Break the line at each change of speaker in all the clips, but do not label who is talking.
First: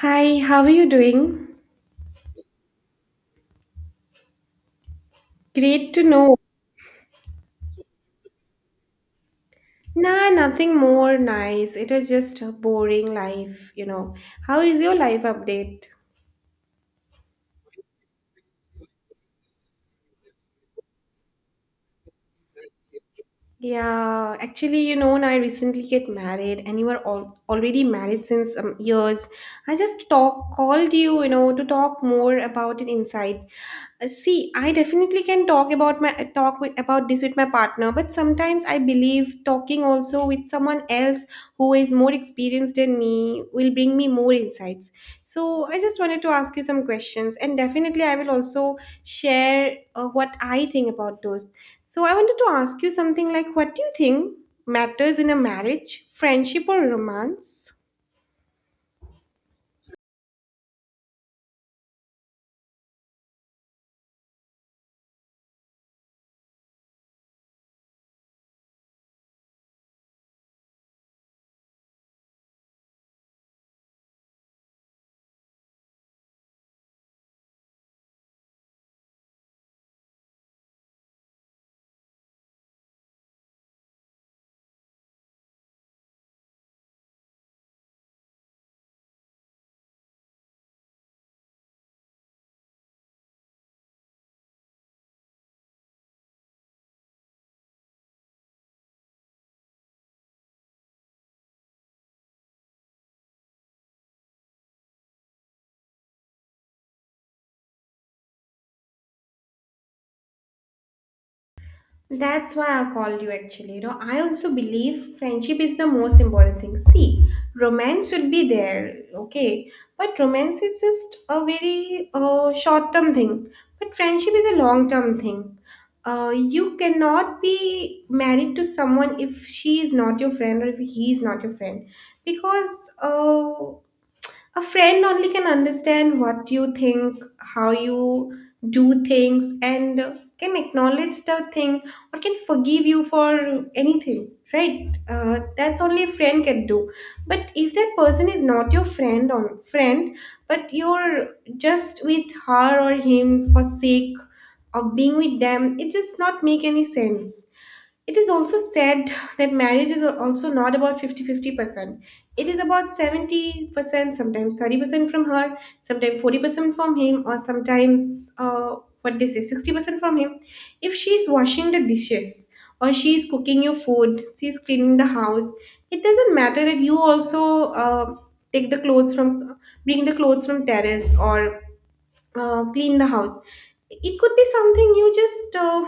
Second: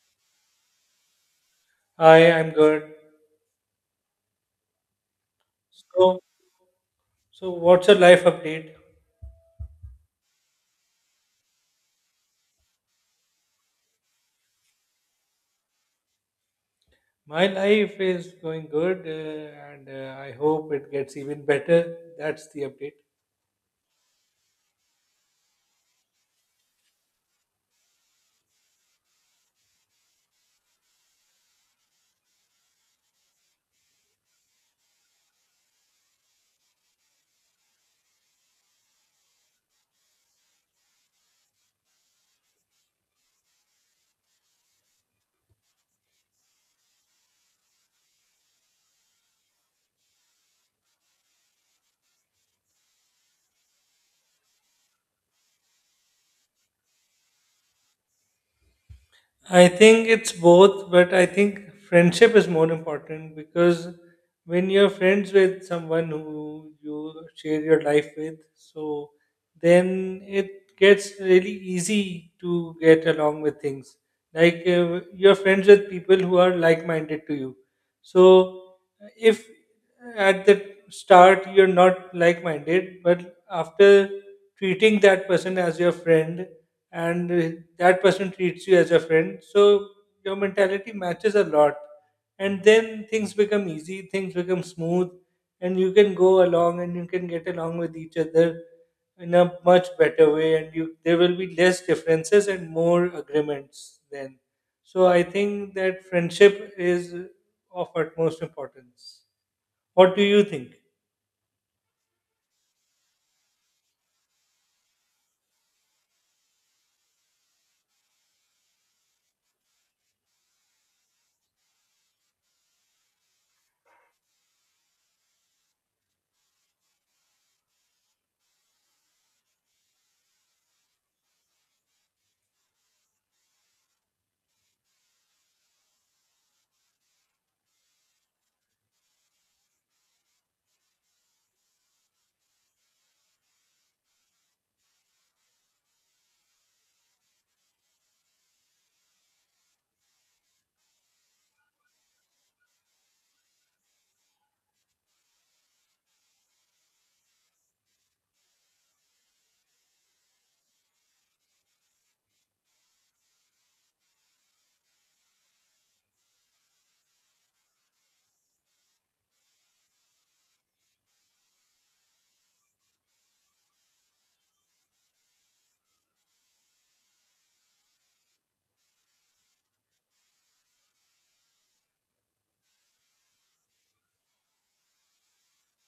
Hi, how are you doing?
Hi, I'm good.
Great to
So,
know.
so what's your life update?
Nah, nothing more nice. It is just a boring life, you know. How is your life update?
My life is going good, and I hope it gets even better. That's the update.
Yeah, actually, I recently get married, and you are all already married since years. I just talk called you, to talk more about an insight. See, I definitely can talk about my about this with my partner, but sometimes I believe talking also with someone else who is more experienced than me will bring me more insights. So I just wanted to ask you some questions, and definitely I will also share what I think about those. So I wanted to ask you something like, what do you think matters in a marriage, friendship or romance?
I think it's both, but I think friendship is more important because when you're friends with someone who you share your life with, so then it gets really easy to get along with things. Like you're friends with people who are like minded to you. So if at the start you're not like minded, but after treating that person as your friend and that person treats you as a friend, so your mentality matches a lot, and then things become easy, things become smooth, and you can go along and you can get along with each other in a much better way, and you there will be less differences and more agreements then. So I think that friendship is of utmost importance. What do you think?
That's why I called you actually. You know, I also believe friendship is the most important thing. See, romance should be there, okay? But romance is just a very short term thing. But friendship is a long term thing. You cannot be married to someone if she is not your friend or if he is not your friend. Because a friend only can understand what you think, how you do things, and can acknowledge the thing, or can forgive you for anything, right? That's only a friend can do. But if that person is not your friend or friend, but you're just with her or him for sake of being with them, it just not make any sense. It is also said that marriage is also not about 50 50 percent. It is about 70%, sometimes 30% from her, sometimes 40% from him, or sometimes what they say 60% from him. If she is washing the dishes, or she is cooking your food, she is cleaning the house, it doesn't matter that you also take the clothes from, bring the clothes from terrace or clean the house. It could be something you just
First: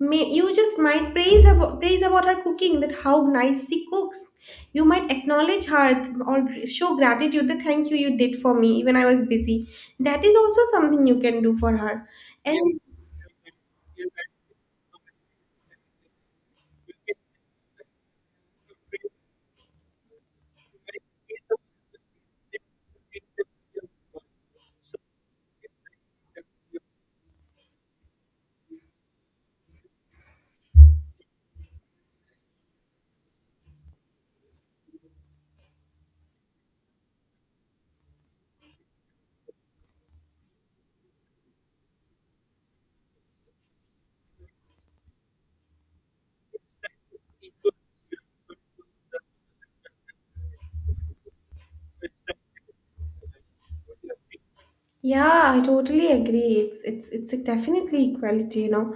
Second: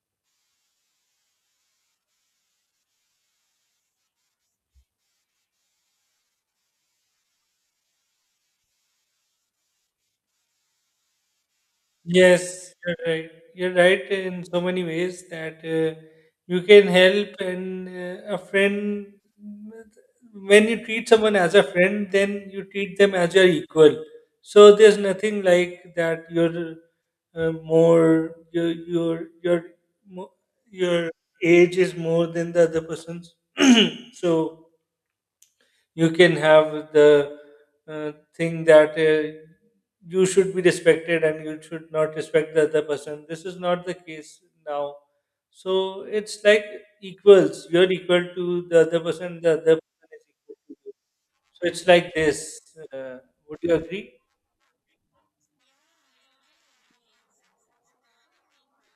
may you just might praise about her cooking, that how nice she cooks. You might acknowledge her, or show gratitude that thank you, you did for me when I was busy. That is also something you can do for her.
Yes,
And
you're right. You're right in so many ways that you can help and a friend. When you treat someone as a friend, then you treat them as your equal. So there's nothing like that. You're more your mo- your age is more than the other person's. So you can have the thing that you should be respected and you should not respect the other person. This is not the case now. So it's like equals. You're equal to the other person. The other person is equal to you. So it's like this. Uh, would you agree?
yeah, I totally agree. It's a definitely equality, you know,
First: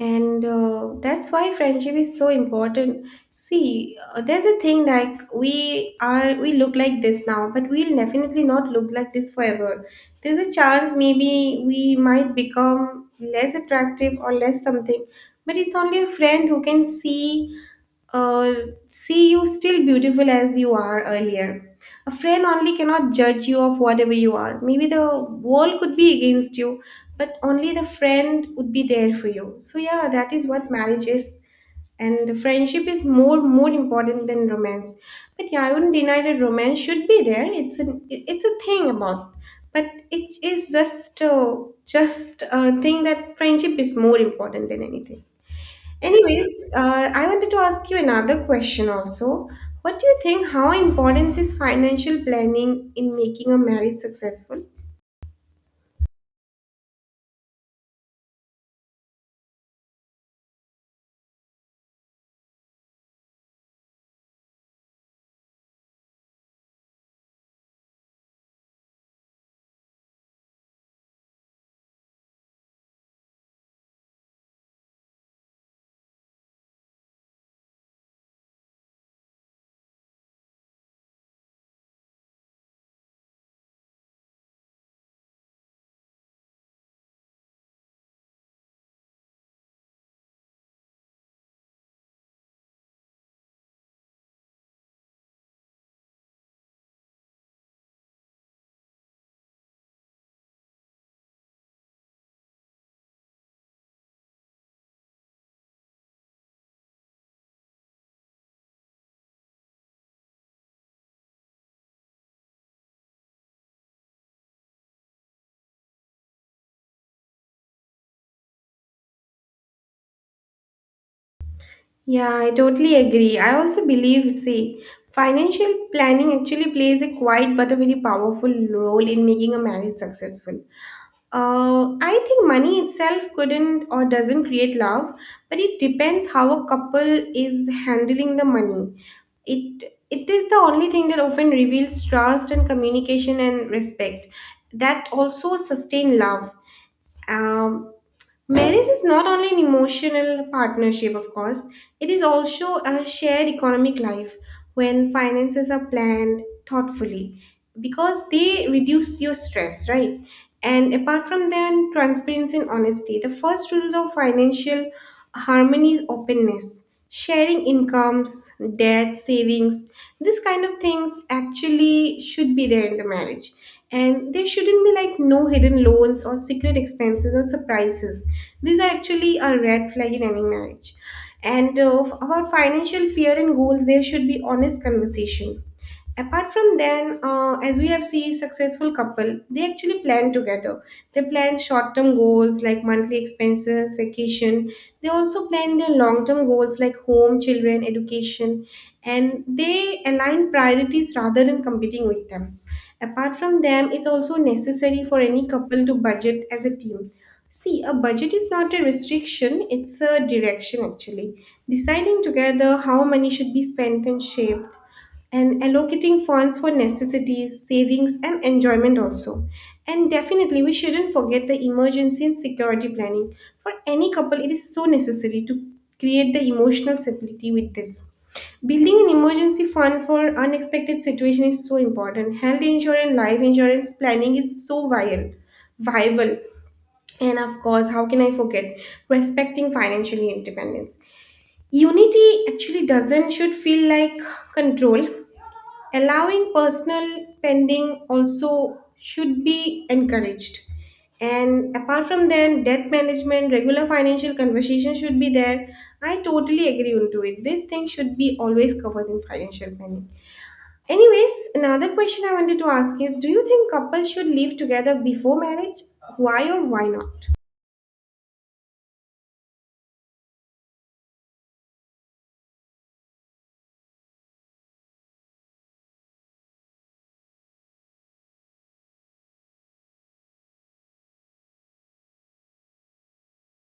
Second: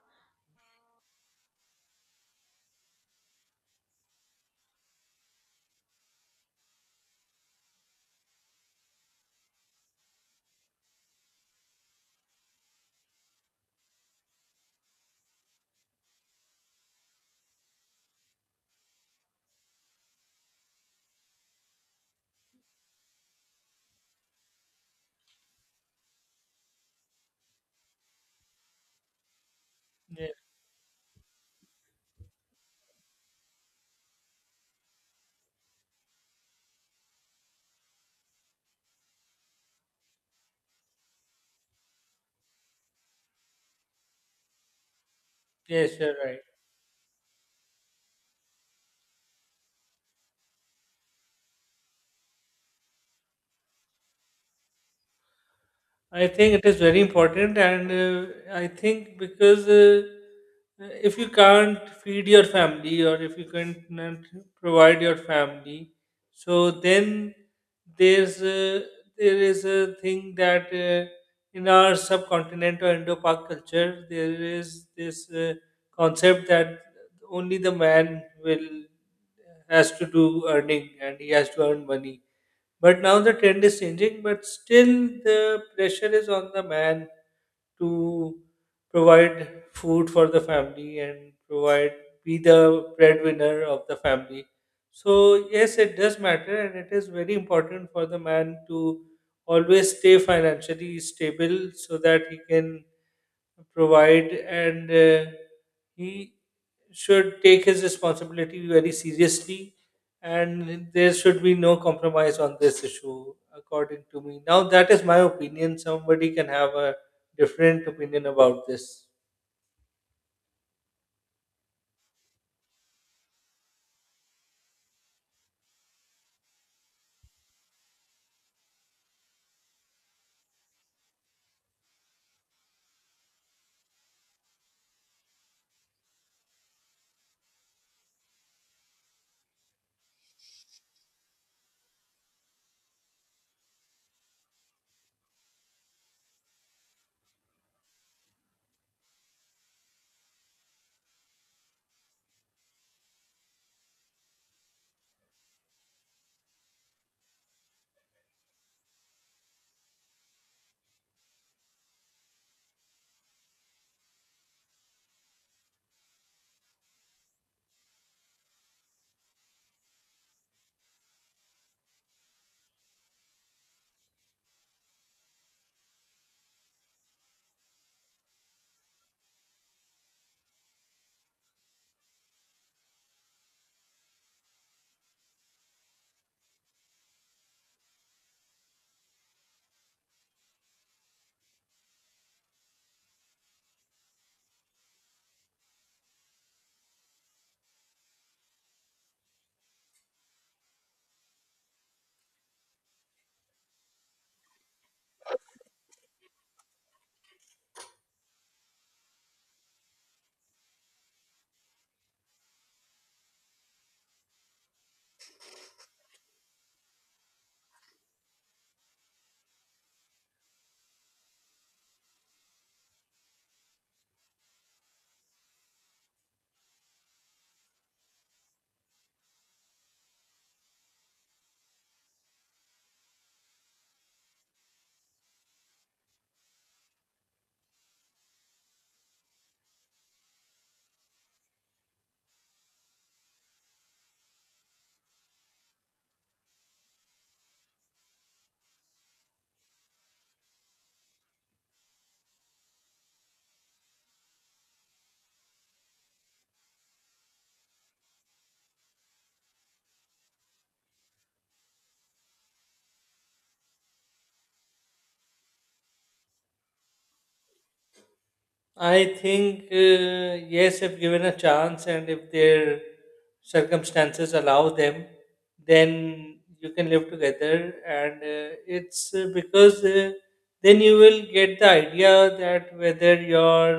and that's why friendship is so important. See, there's a thing like, we look like this now, but we'll definitely not look like this forever. There's a chance maybe we might become less attractive or less something, but it's only a friend who can see uh, see you still beautiful as you are earlier. A friend only cannot judge you of whatever you are. Maybe the world could be against you, but only the friend would be there for you. So yeah,
Yeah.
that is what marriage is. And friendship is more important than romance. But yeah, I wouldn't deny that romance should be there. It's a thing about, but it is just a thing that friendship is more important than anything.
Yes, you're right.
Anyways, I wanted to ask you another question also. What do you think? How important is financial planning in making a marriage successful?
I think it is very important, and I think because if you can't feed your family or if you can't not provide your family, so then there's a, there is a thing that in our subcontinent or Indo-Pak culture there is this concept that only the man will has to do earning and he has to earn money, but now the trend is changing, but still the pressure is on the man to provide food for the family and provide be the breadwinner of the family. So yes, it does matter, and it is very important for the man to always stay financially stable so that he can provide and he should take his responsibility very seriously, and there should be no compromise on this issue, according to me. Now that is my opinion, somebody can have a different opinion about this.
Yeah, I totally agree. I also believe, see, financial planning actually plays a quiet but a very powerful role in making a marriage successful. I think money itself couldn't or doesn't create love, but it depends how a couple is handling the money. It it is the only thing that often reveals trust and communication and respect that also sustain love. Um, Marriage is not only an emotional partnership, of course, it is also a shared economic life when finances are planned thoughtfully, because they reduce your stress, right? And apart from them, transparency and honesty. The first rule of financial harmony is openness. Sharing incomes, debt, savings, this kind of things actually should be there in the marriage, and there shouldn't be like no hidden loans or secret expenses or surprises. These are actually a red flag in any marriage. And about financial fear and goals, there should be honest conversation. Apart from then, as we have seen successful couple, they actually plan together. They plan short-term goals like monthly expenses, vacation. They also plan their long-term goals like home, children, education, and they align priorities rather than competing with them. Apart from them, it's also necessary for any couple to budget as a team. See, a budget is not a restriction, it's a direction actually. Deciding together how money should be spent and shaped, and allocating funds for necessities, savings, and enjoyment also. And definitely, we shouldn't forget the emergency and security planning. For any couple, it is so necessary to create the emotional stability with this. Building an emergency fund for unexpected situation is so important. Health insurance, life insurance planning is so vital, viable. And of course, how can I forget respecting financial independence? Unity actually doesn't should feel like control. Allowing personal spending also should be encouraged. And apart from that, debt management, regular financial conversation should be there. I totally agree onto it. This thing should be always covered in financial planning. Anyways, another question I wanted to ask is, do you think couples should live together before marriage? Why or why not?
I think yes, if given a chance and if their circumstances allow them, then you can live together. And it's because then you will get the idea that whether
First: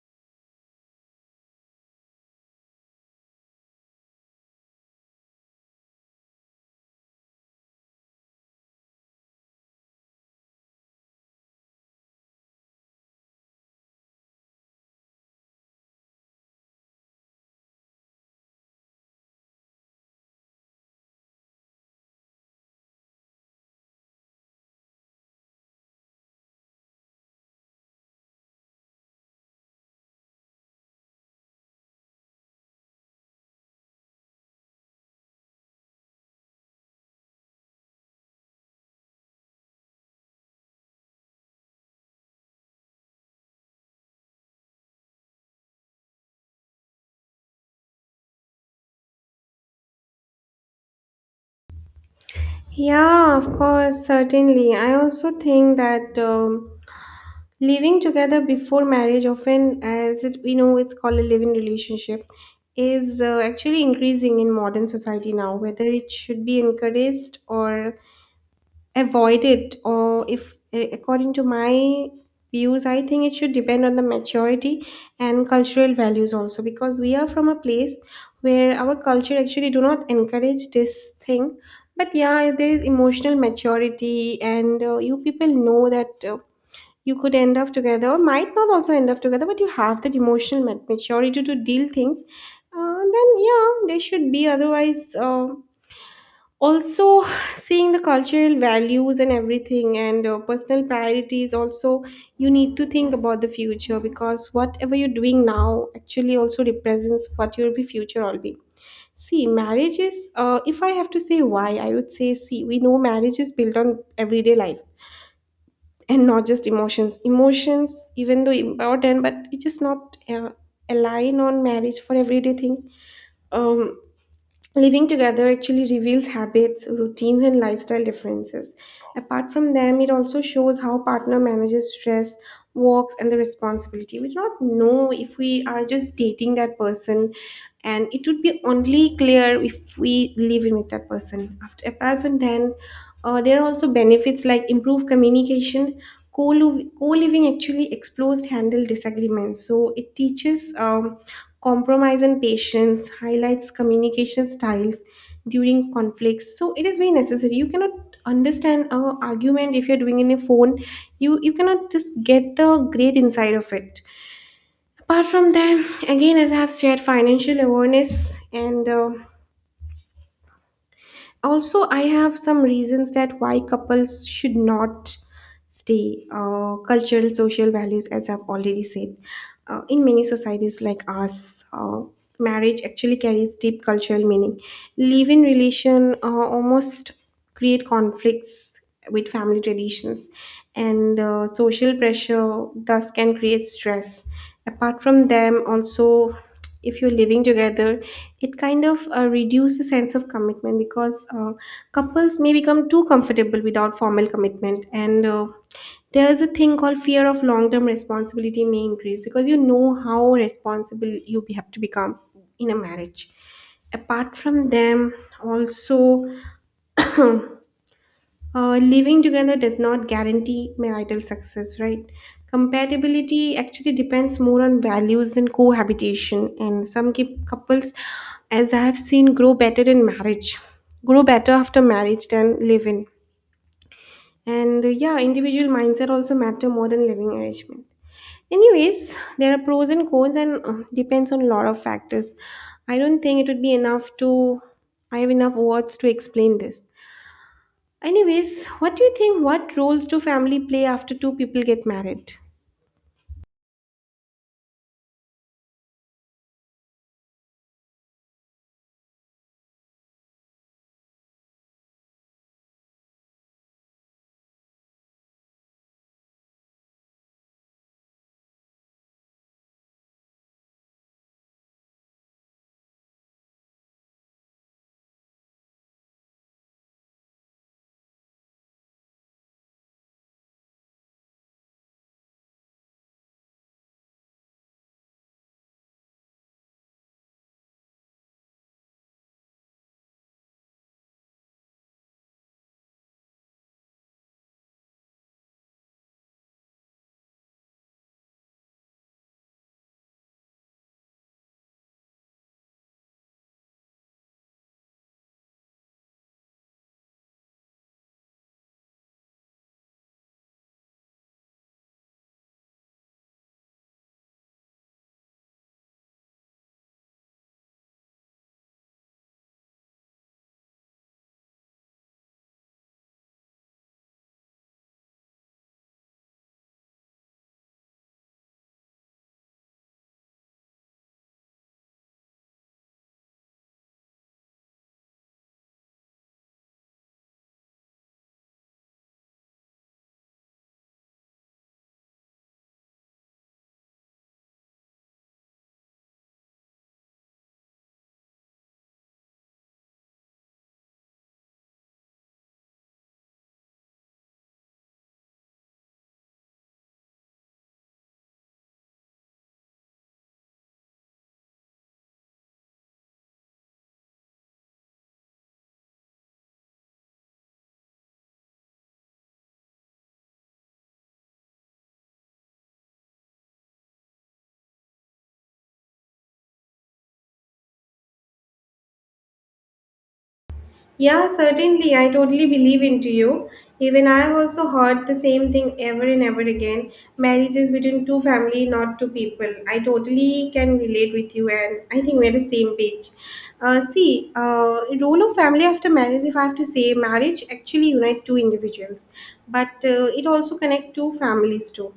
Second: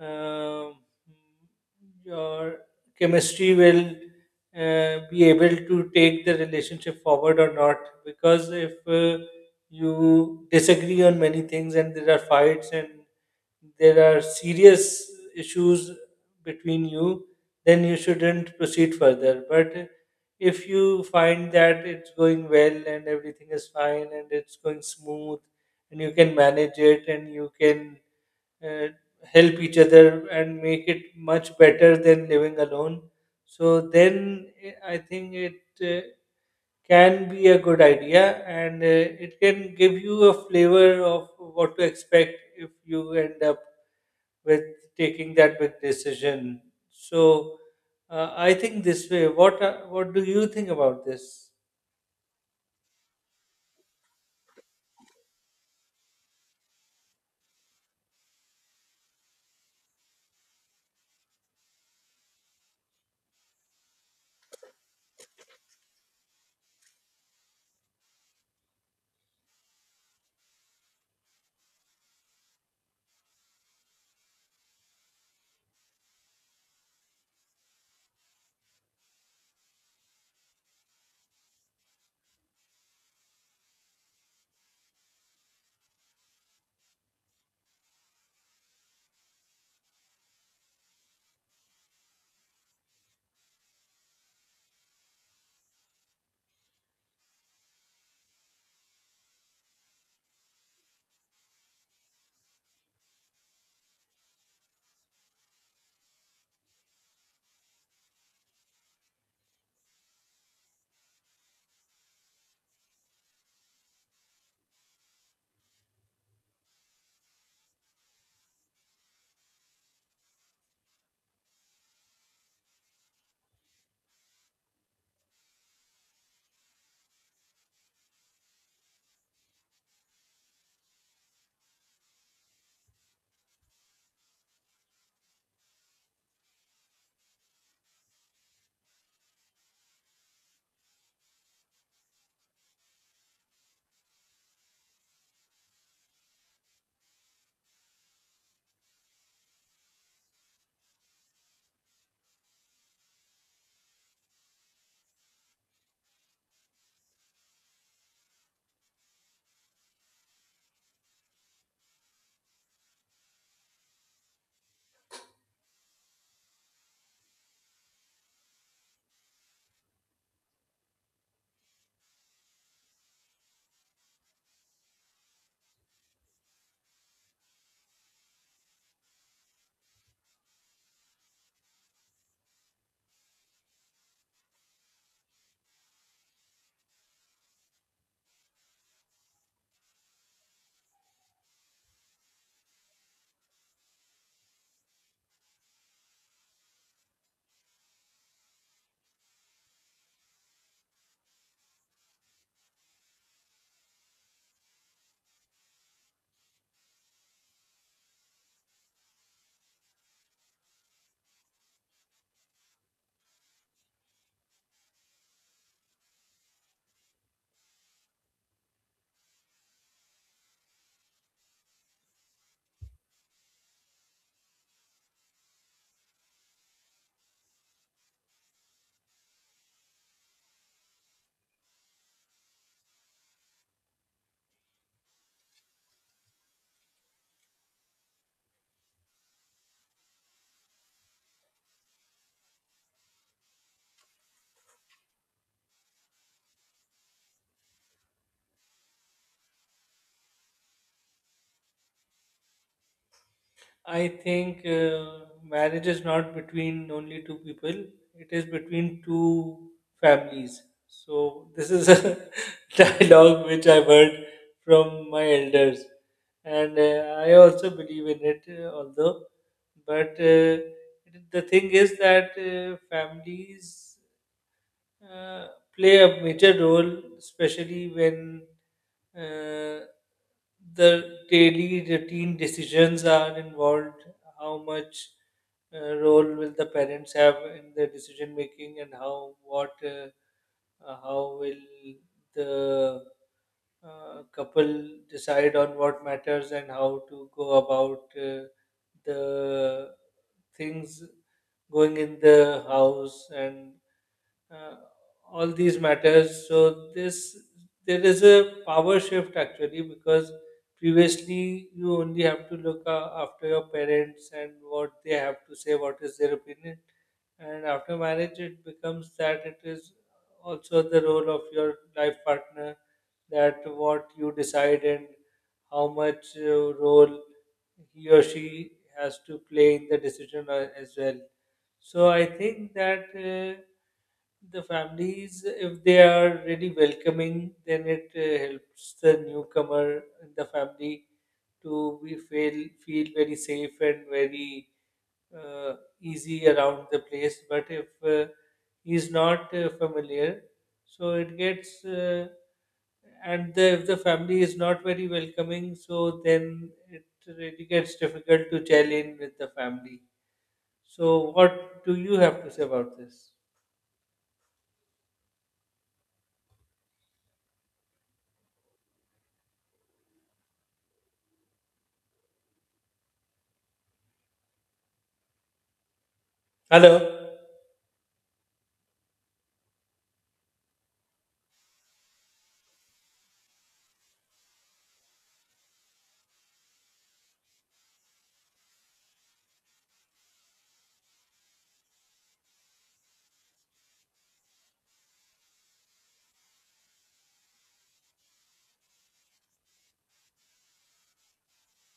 uh, um your chemistry will be able to take the relationship forward or not. Because if you disagree on many things and there are fights and there are serious issues between you, then you shouldn't proceed further. But if you find that it's going well and everything is fine and it's going smooth and you can manage it and you can uh, help each other and make it much better than living alone, so then I think it can be a good idea, and it can give you a flavor of what to expect if you end up with taking that big decision. So I think this way. What do you think about this?
Yeah, of course, certainly. I also think that living together before marriage, often as it, we know it's called a living relationship, is actually increasing in modern society now. Whether it should be encouraged or avoid it, or if eh, according to my views, I think it should depend on the maturity and cultural values also, because we are from a place where our culture actually do not encourage this thing. But yeah, there is emotional maturity and you people know that you could end up together or might not also end up together, but you have that emotional maturity to deal things, then yeah they should be. Otherwise also seeing the cultural values and everything, and personal priorities also, you need to think about the future, because whatever you're doing now actually also represents what your be future will be. See, marriage is if I have to say why, I would say, see, we know marriage is built on everyday life and not just emotions. Emotions even though important, but it is not align on marriage for everyday thing. um Living together actually reveals habits, routines, and lifestyle differences. Apart from them, it also shows how partner manages stress, works, and the responsibility. We do not know if we are just dating that person, and it would be only clear if we live in with that person. After apart from then, there are also benefits like improved communication. Co-living actually explores handle disagreements, so it teaches compromise and patience, highlights communication styles during conflicts. So it is very necessary, you cannot understand a argument if you're doing in a phone. You cannot just get the great inside of it. Apart from that, again, as I have shared, financial awareness, and also I have some reasons that why couples should not stay. Cultural social values, as I've already said, in many societies like us, marriage actually carries deep cultural meaning. Live-in relation almost create conflicts with family traditions, and social pressure thus can create stress. Apart from them, also if you're living together, it kind of reduces the sense of commitment, because couples may become too comfortable without formal commitment, and there's a thing called fear of long-term responsibility may increase, because you know how responsible you have to become in a marriage. Apart from them, also living together does not guarantee marital success, right? Compatibility actually depends more on values than cohabitation, and some keep couples, as I have seen, grow better in marriage, grow better after marriage than live in. And yeah, individual mindset also matter more than living arrangement. Anyways, there are pros and cons, and depends on a lot of factors. I don't think it would be enough to. I have enough words to explain this. Anyways, what do you think? What roles do family play after two people get married?
I think marriage is not between only two people. It is between two families. So this is a dialogue which I've heard from my elders, and I also believe in it. Although, but the thing is that families uh, play a major role, especially when uh, the daily routine decisions are involved. How much role will the parents have in the decision making, and how will the couple decide on what matters and how to go about the things going in the house and uh, all these matters. So this there is a power shift actually, because previously you only have to look after your parents and what they have to say, what is their opinion, and after marriage it becomes that it is also the role of your life partner that what you decide and how much role he or she has to play in the decision as well. So I think that. The families, if they are really welcoming, then it helps the newcomer and the family to be feel feel very safe and very uh, easy around the place. But if uh, he's not familiar, so it gets and the, if the family is not very welcoming, so then it really gets difficult to gel in with the family. So what do you have to say about this? Hello?
Yeah, certainly. I totally believe into you. Even I have also heard the same thing ever and ever again. Marriages between two family, not two people. I totally can relate with you, and I think we're the same page. See, role of family after marriage. If I have to say, marriage actually unite two individuals, but it also connect two families too.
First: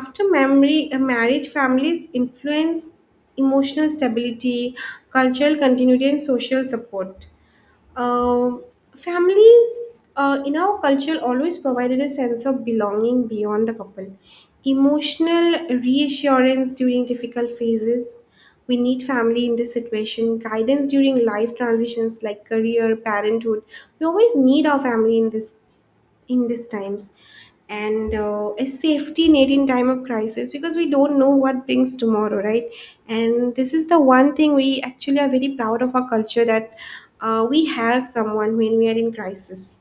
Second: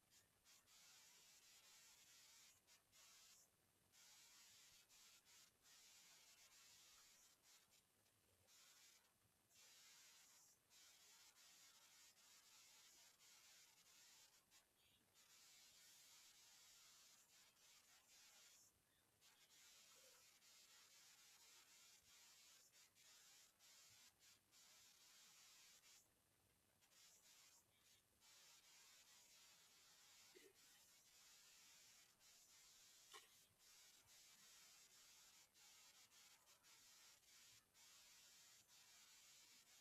After memory, marriage families influence emotional stability, cultural continuity, and social support. um, Families in our culture always provided a sense of belonging beyond the couple, emotional reassurance during difficult phases. We need family in this situation, guidance during life transitions like career, parenthood. We always need our family in this in these times, and a safety net in time of crisis because we don't know what brings tomorrow, right? And this is the one thing we actually are very proud of our culture, that we have someone when we are in crisis.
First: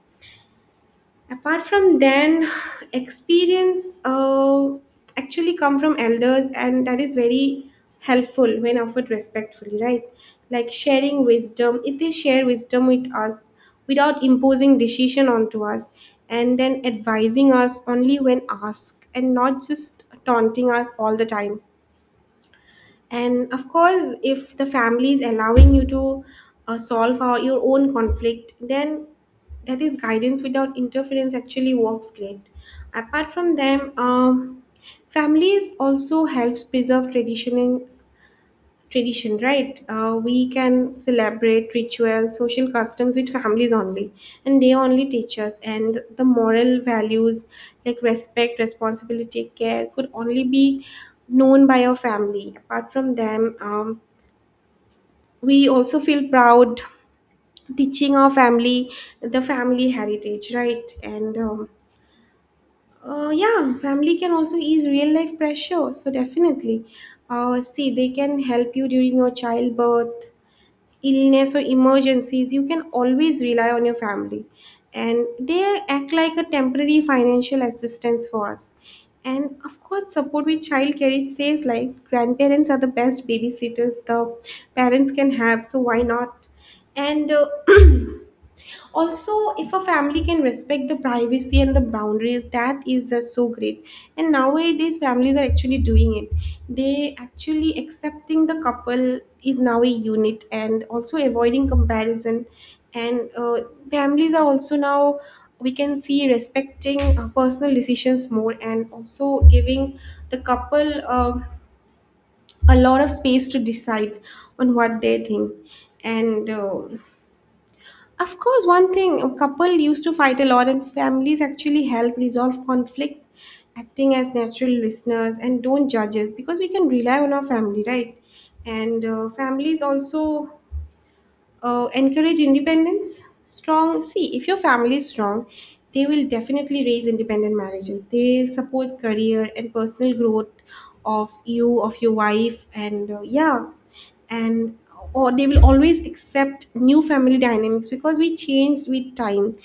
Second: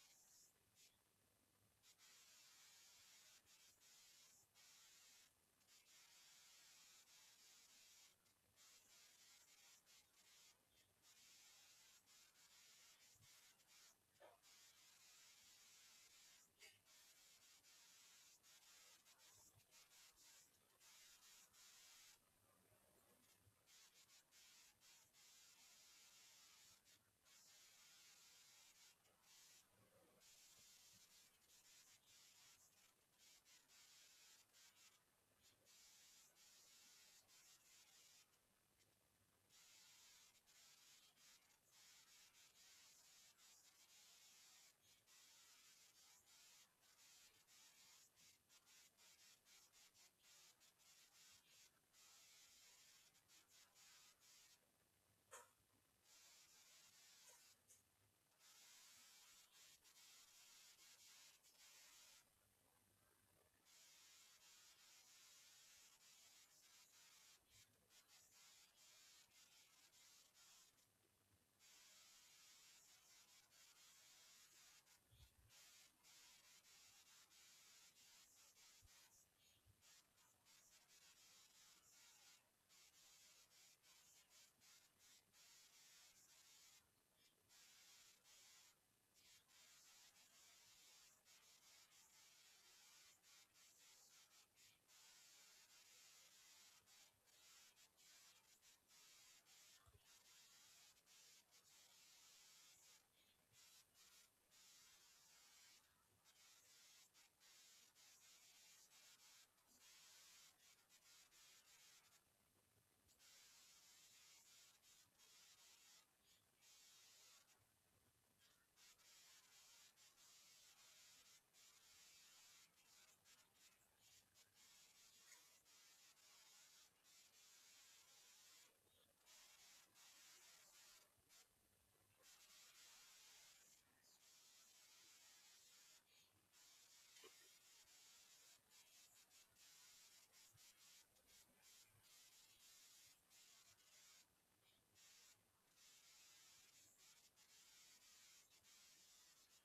Apart from then, experience actually come from elders, and that is very helpful when offered respectfully, right? Like sharing wisdom, if they share wisdom with us without imposing decision onto us, and then advising us only when asked and not just taunting us all the time. And of course, if the family is allowing you to solve your own conflict, then that is guidance without interference. Actually works great. Apart from them, families also helps preserve tradition and tradition, right? We can celebrate rituals, social customs with families only, and they only teach us. And the moral values like respect, responsibility, care could only be known by our family. Apart from them, we also feel proud teaching our family the family heritage, right? Family can also ease real life pressure. So definitely, see, they can help you during your childbirth, illness or emergencies. You can always rely on your family. And they act like a temporary financial assistance for us. And of course, support with childcare. It says like grandparents are the best babysitters the parents can have, so why not? And Also, if a family can respect the privacy and the boundaries, that is just so great. And nowadays families are actually doing it. They actually accepting the couple is now a unit, and also avoiding comparison. And Families are also now, we can see, respecting personal decisions more, and also giving the couple a lot of space to decide on what they think. And Of course, one thing a couple used to fight a lot, and families actually help resolve conflicts, acting as natural listeners and don't judge us, because we can rely on our family, right? And Families also encourage independence. Strong, see, if your family is strong, they will definitely raise independent marriages. They support career and personal growth of you, of your wife, and or they will always accept new family dynamics because we change with time.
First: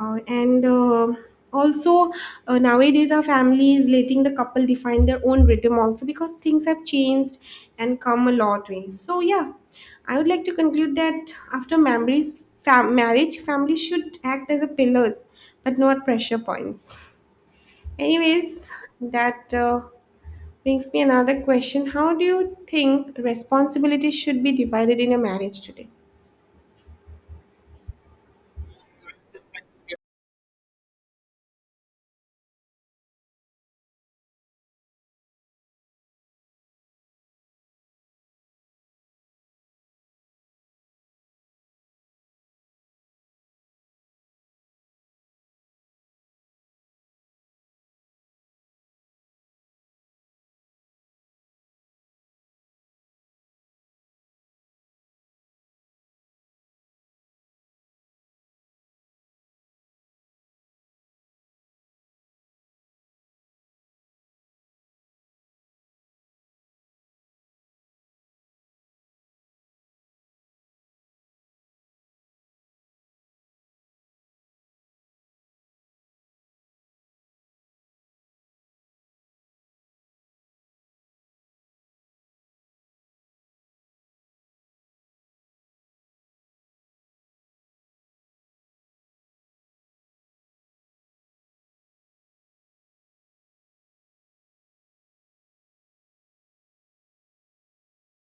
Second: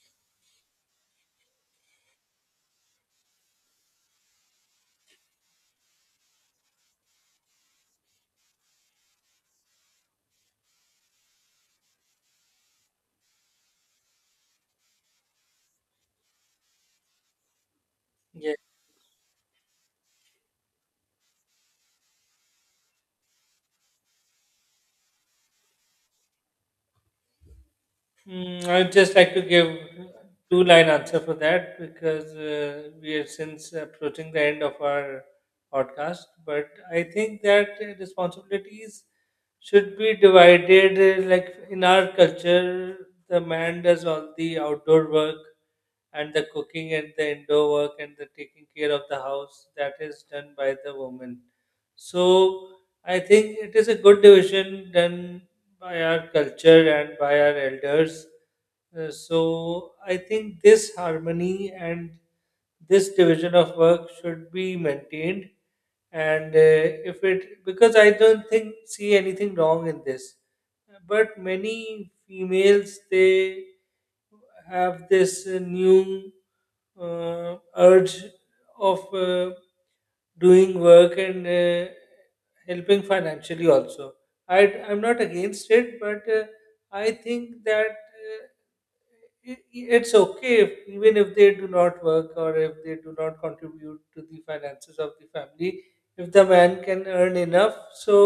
And Also, nowadays our families letting the couple define their own rhythm also, because things have changed and come a lot ways. So yeah, I would like to conclude that after memories, marriage family should act as a pillars but not pressure points. Anyways, that brings me another question. How do you think responsibilities should be divided in a marriage today?
Mm, I'd just like to give two line answer for that, because we are since approaching the end of our podcast. But I think that responsibilities should be divided. Like in our culture, the man does all the outdoor work and the cooking and the indoor work and the taking care of the house that is done by the woman. So I think it is a good division done by our culture and by our elders, so I think this harmony and this division of work should be maintained. And if it, because I don't think see anything wrong in this, but many females they have this new urge of doing work and helping financially also. I'm not against it, but I think that it's okay if, even if they do not work or if they do not contribute to the finances of the family, if the man can earn enough, so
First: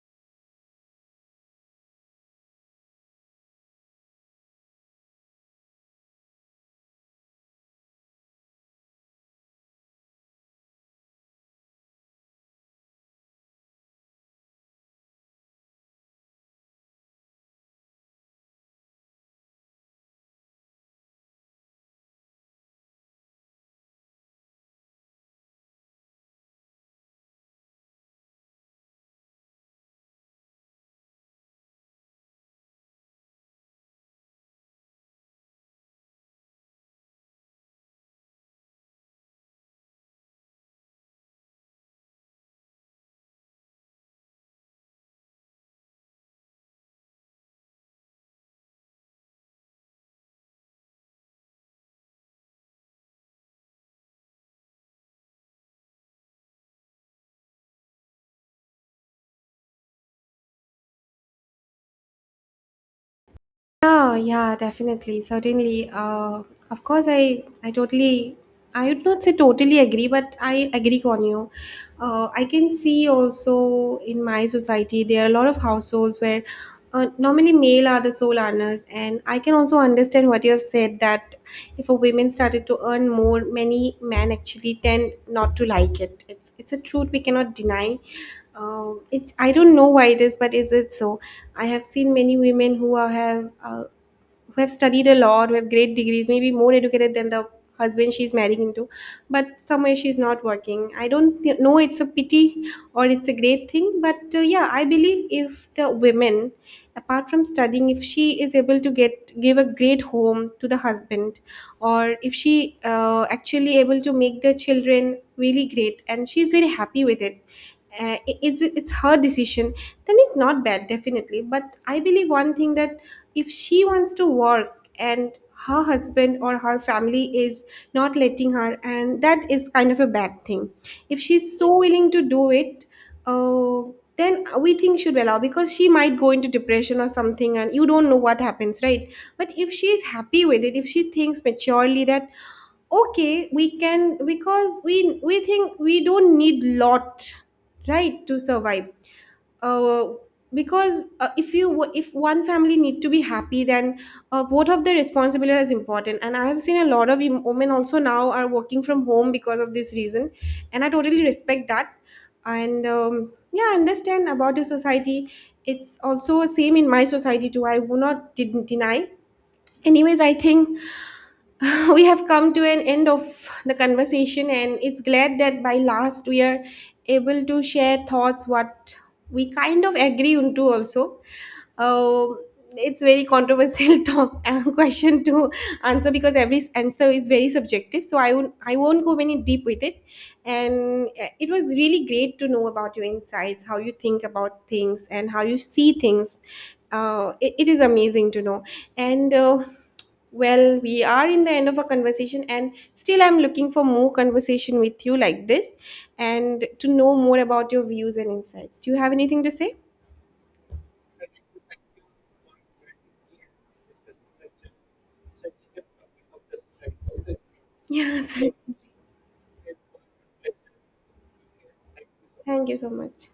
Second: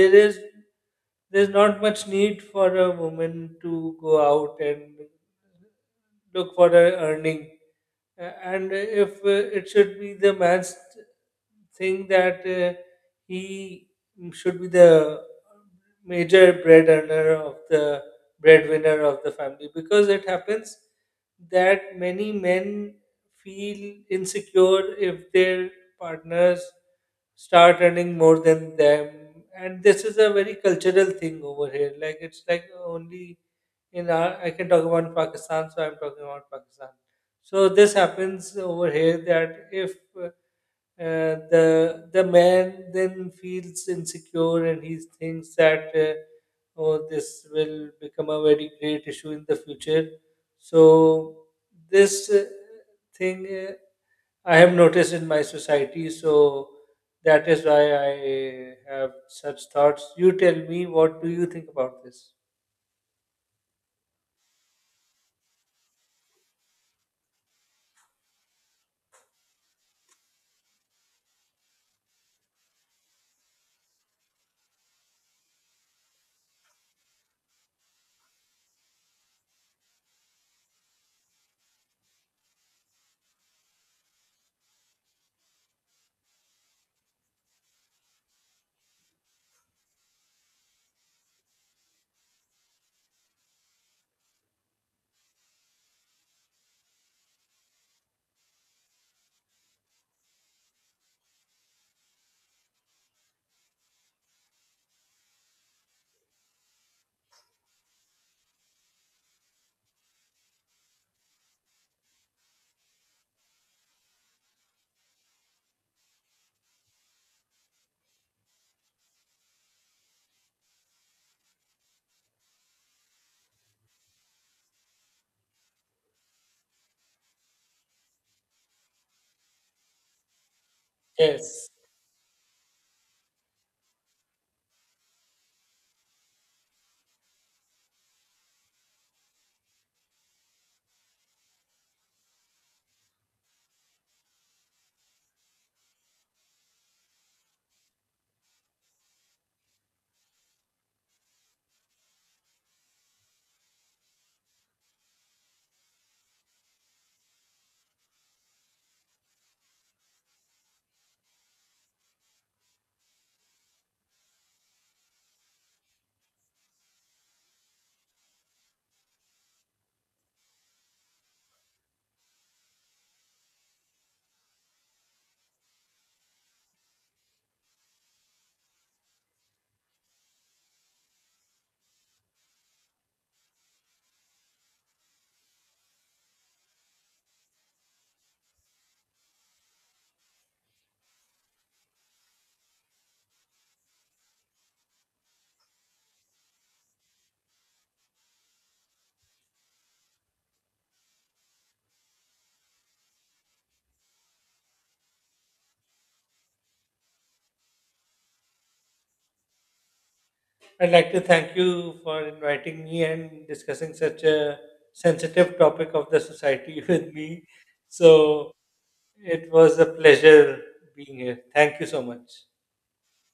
there is there's not much need for a woman to go out and look for a earning. And if It should be the man's thing that he should be the major bread earner of the breadwinner of the family, because it happens that many men feel insecure if their partners start earning more than them. And this is a very cultural thing over here, like it's like only in our, I can talk about Pakistan, so I'm talking about Pakistan. So this happens over here that if the man then feels insecure and he thinks that oh, this will become a very great issue in the future. So this thing I have noticed in my society. So that is why I have such thoughts. You tell me, what do you think about this?
Yeah, yeah, definitely, certainly. Of course, I totally, I would not say totally agree, but I agree on you. I can see also in my society there are a lot of households where normally male are the sole earners, and I can also understand what you have said, that if a woman started to earn more, many men actually tend not to like it. It's a truth we cannot deny. It's, I don't know why it is, but is it so? I have seen many women who are, have who have studied a lot, who have great degrees, maybe more educated than the husband she's marrying into, but somewhere she's not working. I don't know it's a pity or it's a great thing, but yeah, I believe if the women, apart from studying, if she is able to get give a great home to the husband, or if she actually able to make the children really great and she's very happy with it, it's her decision, then it's not bad definitely. But I believe one thing, that if she wants to work and her husband or her family is not letting her, and that is kind of a bad thing if she's
Yes.
so willing to do it. uh, then we think should allow, because she might go into depression or something, and you don't know what happens, right? But if she is happy with it, if she thinks maturely that okay, we can, because we think we don't need lot right to survive. Uh, because If you, if one family need to be happy, then both of the responsibility is important. And I have seen a lot of women also now are working from home because of this reason, and I totally respect that. And yeah, I understand about your society. It's also same in my society too. I will not, didn't deny. Anyways, I think we have come to an end of the conversation, and it's glad that by last we are able to share thoughts what we kind of agree on to also. um, it's very controversial talk, question to answer, because every answer is very subjective, so I won't go many deep with it. And It was really great to know about your insights, how you think about things and how you see things. It is amazing to know. And Well, we are in the end of a conversation, and still I'm looking for more conversation with you like this, and to know more about your views and insights. Do you have anything to say?
I'd like to thank you for inviting me and discussing such a sensitive topic of the society with me. So
Yes,
it was a pleasure being here. Thank you so much.
thank you so much.